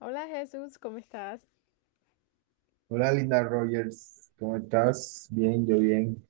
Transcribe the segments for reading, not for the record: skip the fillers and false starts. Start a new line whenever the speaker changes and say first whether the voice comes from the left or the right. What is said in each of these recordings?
left: Hola Jesús, ¿cómo estás?
right: Hola Linda Rogers, ¿cómo estás? Bien, yo bien.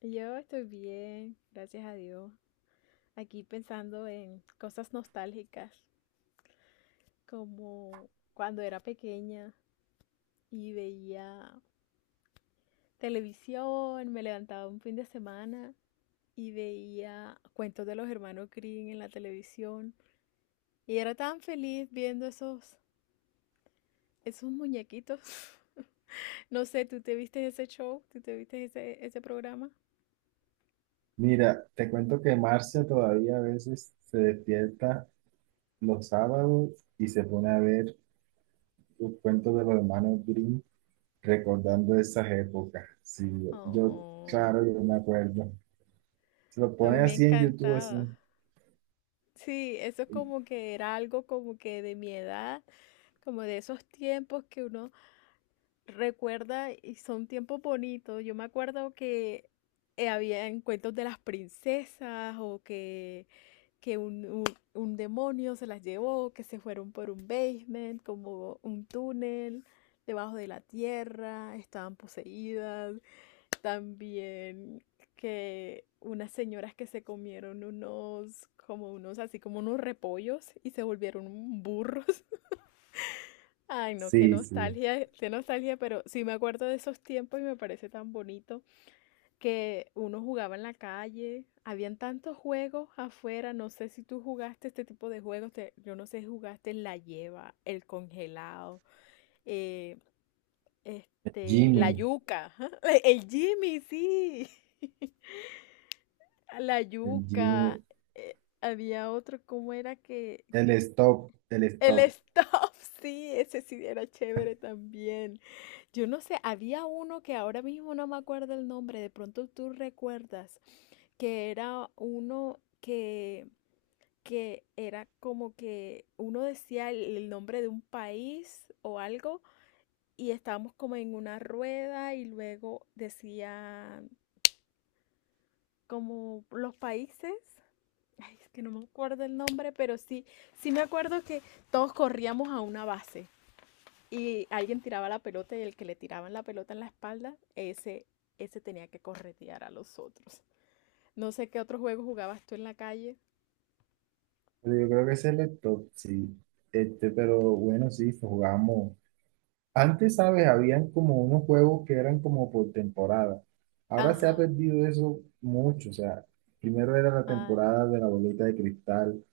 left: Yo estoy bien, gracias a Dios. Aquí pensando en cosas nostálgicas, como cuando era pequeña y veía televisión, me levantaba un fin de semana y veía cuentos de los hermanos Grimm en la televisión y era tan feliz viendo esos muñequitos. No sé, ¿tú te viste ese show? ¿Tú te viste ese programa?
right: Mira, te cuento que Marcia todavía a veces se despierta los sábados y se pone a ver los cuentos de los hermanos Grimm recordando esas épocas. Sí,
left: Oh,
right: claro, yo me acuerdo. Se lo
left: a
right: pone
left: mí me
right: así en YouTube,
left: encantaba.
right: así.
left: Sí, eso como que era algo como que de mi edad, como de esos tiempos que uno recuerda y son tiempos bonitos. Yo me acuerdo que había cuentos de las princesas o que un demonio se las llevó, que se fueron por un basement, como un túnel debajo de la tierra, estaban poseídas. También que unas señoras que se comieron unos, como unos, así como unos repollos y se volvieron burros. Ay, no,
right: Sí, sí.
left: qué nostalgia, pero sí me acuerdo de esos tiempos y me parece tan bonito que uno jugaba en la calle, habían tantos juegos afuera, no sé si tú jugaste este tipo de juegos, yo no sé si jugaste la lleva, el congelado, eh, este, la
right: Jimmy,
left: yuca, el Jimmy, sí. La
right: el
left: yuca,
right: Jimmy,
left: había otro, ¿cómo era que?
right: el
left: El
right: stop.
left: stop, sí, ese sí era chévere también. Yo no sé, había uno que ahora mismo no me acuerdo el nombre, de pronto tú recuerdas, que era uno que era como que uno decía el nombre de un país o algo y estábamos como en una rueda y luego decía como los países. Ay, es que no me acuerdo el nombre, pero sí, sí me acuerdo que todos corríamos a una base y alguien tiraba la pelota y el que le tiraban la pelota en la espalda, ese tenía que corretear a los otros. No sé qué otro juego jugabas tú en la calle.
right: Pero yo creo que es el stop, sí. Este, pero bueno, sí, jugamos. Antes, ¿sabes? Habían como unos juegos que eran como por temporada. Ahora se ha
left: Ajá.
right: perdido eso mucho. O sea, primero era la
left: Ay,
right: temporada de la bolita de cristal,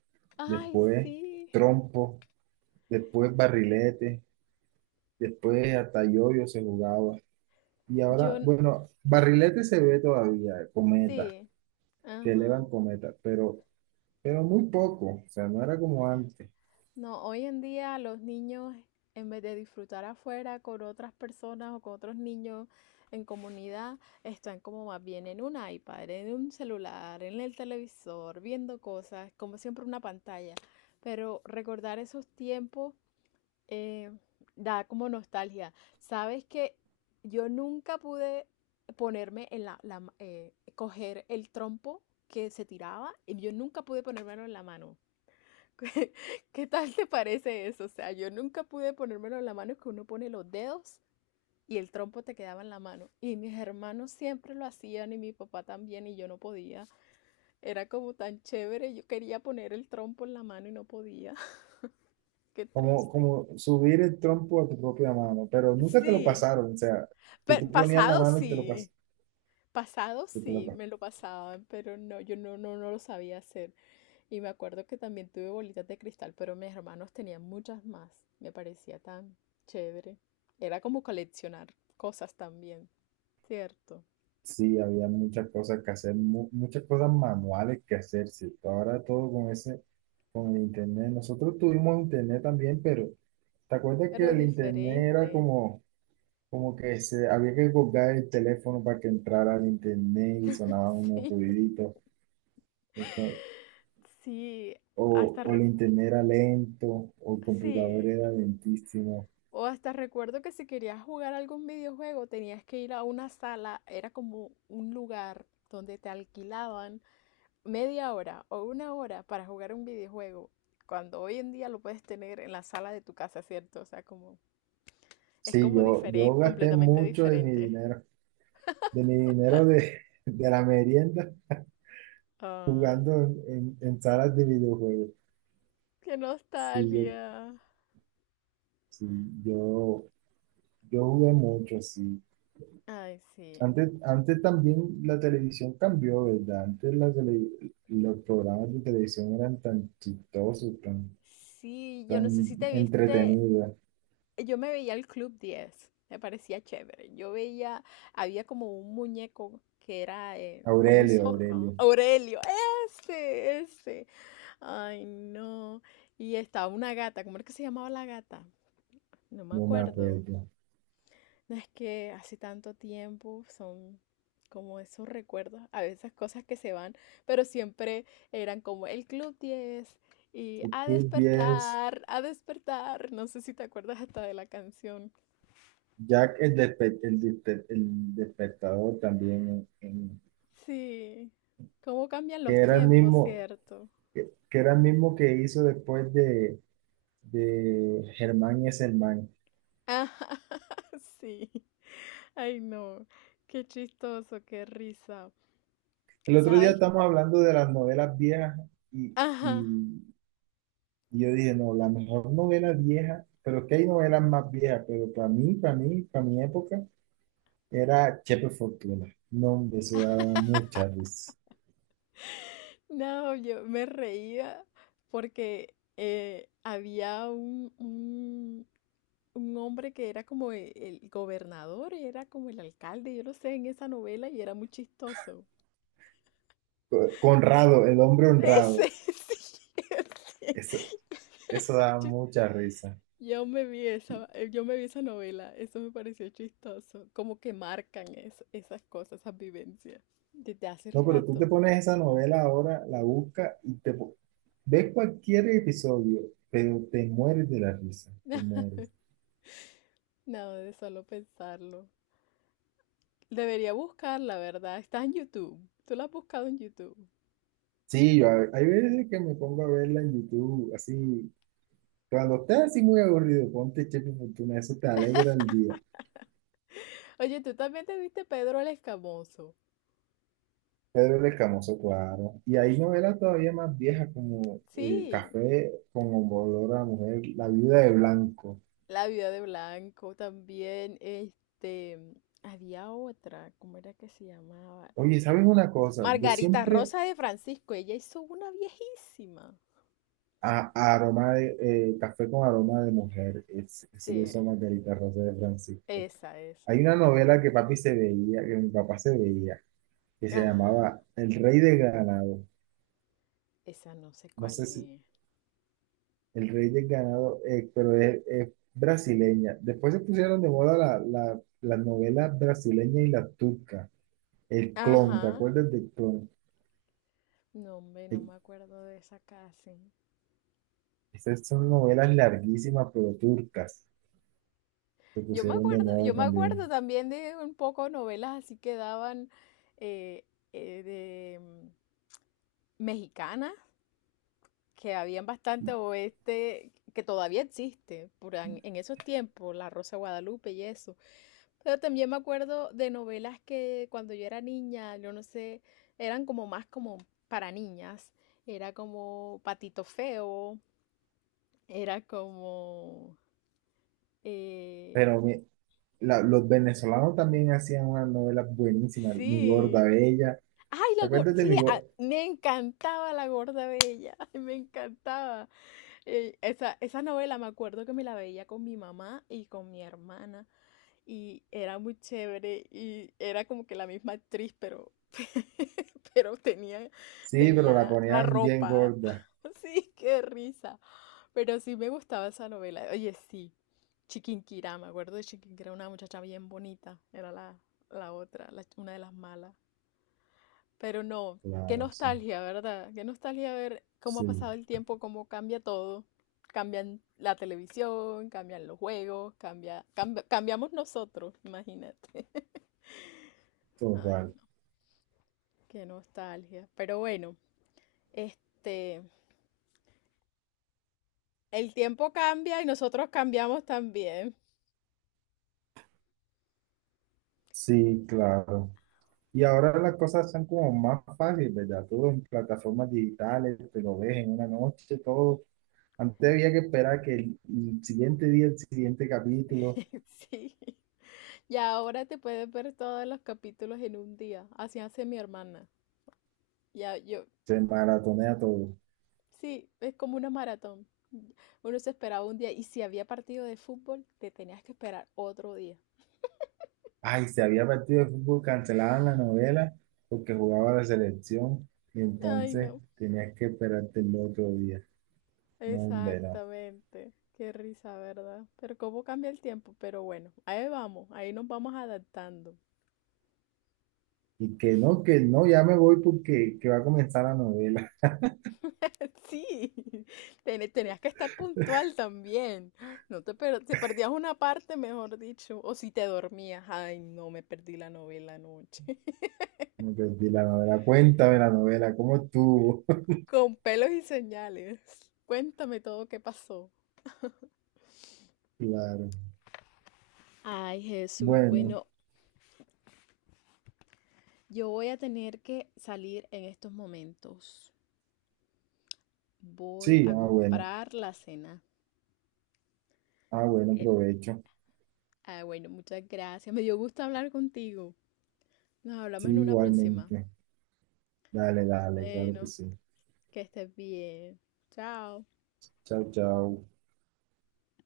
left: ay,
right: después
left: sí.
right: trompo, después barrilete, después hasta yoyo se jugaba. Y
left: Yo,
right: ahora,
left: n-
right: bueno, barrilete se ve todavía, cometa,
left: sí.
right: que elevan
left: Ajá.
right: cometa, pero muy poco. O sea, no era como antes.
left: No, hoy en día los niños, en vez de disfrutar afuera con otras personas o con otros niños en comunidad, están como más bien en un iPad, en un celular, en el televisor, viendo cosas, como siempre una pantalla. Pero recordar esos tiempos eh, da como nostalgia. Sabes que yo nunca pude ponerme en la coger el trompo que se tiraba y yo nunca pude ponérmelo en la mano. ¿Qué qué tal te parece eso? O sea, yo nunca pude ponérmelo en la mano, que uno pone los dedos y el trompo te quedaba en la mano. Y mis hermanos siempre lo hacían y mi papá también y yo no podía. Era como tan chévere, yo quería poner el trompo en la mano y no podía. Qué
right: Como,
left: triste.
right: como subir el trompo a tu propia mano, pero nunca te lo
left: Sí,
right: pasaron. O sea, que
left: pero
right: tú ponías la mano y te lo pasaban
left: pasado
right: que te lo
left: sí,
right: pa-
left: me lo pasaban, pero no, yo no, no, no lo sabía hacer. Y me acuerdo que también tuve bolitas de cristal, pero mis hermanos tenían muchas más. Me parecía tan chévere. Era como coleccionar cosas también, ¿cierto?
right: Sí, había muchas cosas que hacer, muchas cosas manuales que hacer, sí. Ahora todo con con el internet. Nosotros tuvimos internet también, pero ¿te acuerdas que
left: Pero
right: el internet era
left: diferente.
right: como, como que se, había que colgar el teléfono para que entrara al internet y sonaban unos
left: Sí,
right: ruiditos? O, que-
left: sí,
right: o
left: hasta
right: o el
left: re-
right: internet era lento, o el computador
left: sí.
right: era lentísimo.
left: O hasta recuerdo que si querías jugar algún videojuego tenías que ir a una sala, era como un lugar donde te alquilaban media hora o una hora para jugar un videojuego, cuando hoy en día lo puedes tener en la sala de tu casa, ¿cierto? O sea, como es
right: Sí,
left: como
right: yo
left: diferente,
right: gasté
left: completamente
right: mucho de mi
left: diferente.
right: dinero, de mi dinero de, de la merienda.
left: Ay,
right: Jugando en salas de videojuegos.
left: qué
right: Sí,
left: nostalgia.
right: sí, yo, yo jugué mucho, sí.
left: Ay, sí.
right: Antes, antes también la televisión cambió, ¿verdad? Los programas de televisión eran tan chistosos, tan,
left: Sí, yo no sé
right: tan
left: si te viste,
right: entretenidos.
left: yo me veía el Club diez me parecía chévere. Yo veía, había como un muñeco que era como un
right: Aurelio,
left: zorro.
right: Aurelio,
left: Aurelio, ese, ese. Ay, no. Y estaba una gata, ¿cómo era que se llamaba la gata? No me
right: no me
left: acuerdo.
right: acuerdo.
left: No es que hace tanto tiempo son como esos recuerdos, a veces cosas que se van, pero siempre eran como el Club diez y
right: El
left: a
right: Club diez,
left: despertar, a despertar. No sé si te acuerdas hasta de la canción.
right: Jack el, despe- el, despe- el despertador también,
left: Sí, cómo cambian
right: que
left: los
right: era el
left: tiempos,
right: mismo,
left: ¿cierto?
right: que era el mismo que hizo después de Germán y Germán.
left: Ah, sí. Ay, no. Qué chistoso, qué risa.
right: El otro día
left: ¿Sabes?
right: estamos hablando de las novelas viejas y,
left: Ajá.
right: y- y yo dije, no, la mejor novela vieja, pero es que hay novelas más viejas, pero para mí, para mi época, era Chepe Fortuna. No, hombre, eso daba mucha risa.
left: No, yo me reía porque un hombre que era como el gobernador, era como el alcalde, yo lo sé, en esa novela y era muy chistoso.
right: Conrado, el hombre honrado,
left: Ese, sí, ese.
right: eso, eso daba
left: Yo
right: mucha risa.
left: yo me vi esa, yo me vi esa novela, eso me pareció chistoso, como que marcan esas cosas, esas vivencias, desde hace
right: No, pero tú te
left: rato.
right: pones esa novela ahora, la buscas ves cualquier episodio, pero te mueres de la risa, te mueres.
left: No, de solo pensarlo. Debería buscar, la verdad. Está en YouTube. Tú la has buscado en YouTube.
right: Sí, hay veces que me pongo a verla en YouTube, así, cuando estás así muy aburrido, ponte Chepe Fortuna, eso te alegra el día.
left: Oye, tú también te viste Pedro el Escamoso.
right: Pedro el Escamoso, claro. Y hay novelas todavía más viejas como
left: Sí,
right: Café con olor a mujer, La viuda de Blanco.
left: La vida de Blanco también. Este, había otra, ¿cómo era que se llamaba?
right: Oye, ¿sabes una cosa? Yo
left: Margarita
right: siempre
left: Rosa de Francisco. Ella hizo una viejísima.
right: a aroma de Café con aroma de mujer, eso lo hizo
left: Sí,
right: Margarita Rosa de Francisco.
left: esa, esa.
right: Hay una novela que papi se veía, que mi papá se veía, que se
left: Ajá,
right: llamaba El Rey de Ganado.
left: esa no sé
right: No
left: cuál
right: sé si
left: es.
right: El rey del ganado, pero es brasileña. Después se pusieron de moda las novelas brasileñas y las turcas. El clon, ¿te
left: Ajá.
right: acuerdas del clon?
left: No, hombre, no
right: Eh,
left: me acuerdo de esa casi.
right: Esas son novelas larguísimas, pero turcas. Se pusieron de moda
left: Yo me acuerdo
right: también.
left: también de un poco novelas así que daban eh, eh, de mm, mexicanas que habían bastante oeste, que todavía existe, esos tiempos, La Rosa de Guadalupe y eso. Pero también me acuerdo de novelas que cuando yo era niña, yo no sé, eran como más como para niñas. Era como Patito Feo, era como... eh,
right: Pero mi- los venezolanos también hacían unas novelas buenísimas. Mi gorda
left: sí,
right: bella.
left: Ay,
right: ¿Te
left: la gorda,
right: acuerdas de
left: sí,
right: mi gorda?
left: me encantaba la gorda bella, me encantaba. Esa, esa novela me acuerdo que me la veía con mi mamá y con mi hermana y era muy chévere y era como que la misma actriz, pero, pero tenía,
right: Sí, pero la
left: tenía la
right: ponían bien
left: ropa.
right: gorda.
left: Sí, qué risa. Pero sí me gustaba esa novela. Oye, sí, Chiquinquirá, me acuerdo de Chiquinquirá, una muchacha bien bonita, era la, la otra, una de las malas. Pero no, qué
right: Claro, sí.
left: nostalgia, ¿verdad? Qué nostalgia ver cómo ha
right: Sí,
left: pasado el tiempo, cómo cambia todo. Cambian la televisión, cambian los juegos, cambiamos nosotros, imagínate. Ay,
right: total.
left: no, qué nostalgia. Pero bueno, este, el tiempo cambia y nosotros cambiamos también.
right: Sí, claro. Y ahora las cosas son como más fáciles, ¿verdad? Todo en plataformas digitales, te lo ves en una noche, todo. Antes había que esperar que el siguiente día, el siguiente capítulo,
left: Sí. Y ahora te puedes ver todos los capítulos en un día. Así hace mi hermana. Ya, yo,
right: se maratonea todo.
left: sí, es como una maratón. Uno se esperaba un día y si había partido de fútbol, te tenías que esperar otro día.
right: Ay, si había partido de fútbol, cancelaban la novela porque jugaba la selección y
left: Ay,
right: entonces
left: no.
right: tenías que esperarte el otro día. No, hombre, no.
left: Exactamente. Qué risa, ¿verdad? Pero cómo cambia el tiempo. Pero bueno, ahí vamos, ahí nos vamos adaptando.
right: Y que no, ya me voy porque que va a comenzar la novela.
left: Sí, tenías que estar puntual también. No te, per- te perdías una parte, mejor dicho, o si te dormías. Ay, no, me perdí la novela anoche.
right: Me perdí la novela. Cuéntame la novela, ¿cómo estuvo?
left: Con pelos y señales. Cuéntame todo qué pasó.
right: Claro.
left: Ay, Jesús,
right: Bueno.
left: bueno, yo voy a tener que salir en estos momentos. Voy
right: Sí,
left: a
right: ah, bueno.
left: comprar la cena.
right: Ah, bueno,
left: Em,
right: provecho.
left: ah, bueno, muchas gracias. Me dio gusto hablar contigo. Nos
right: Sí,
left: hablamos en una próxima.
right: igualmente. Dale, dale, claro que
left: Bueno,
right: sí.
left: que estés bien. Chao.
right: Chao, chao.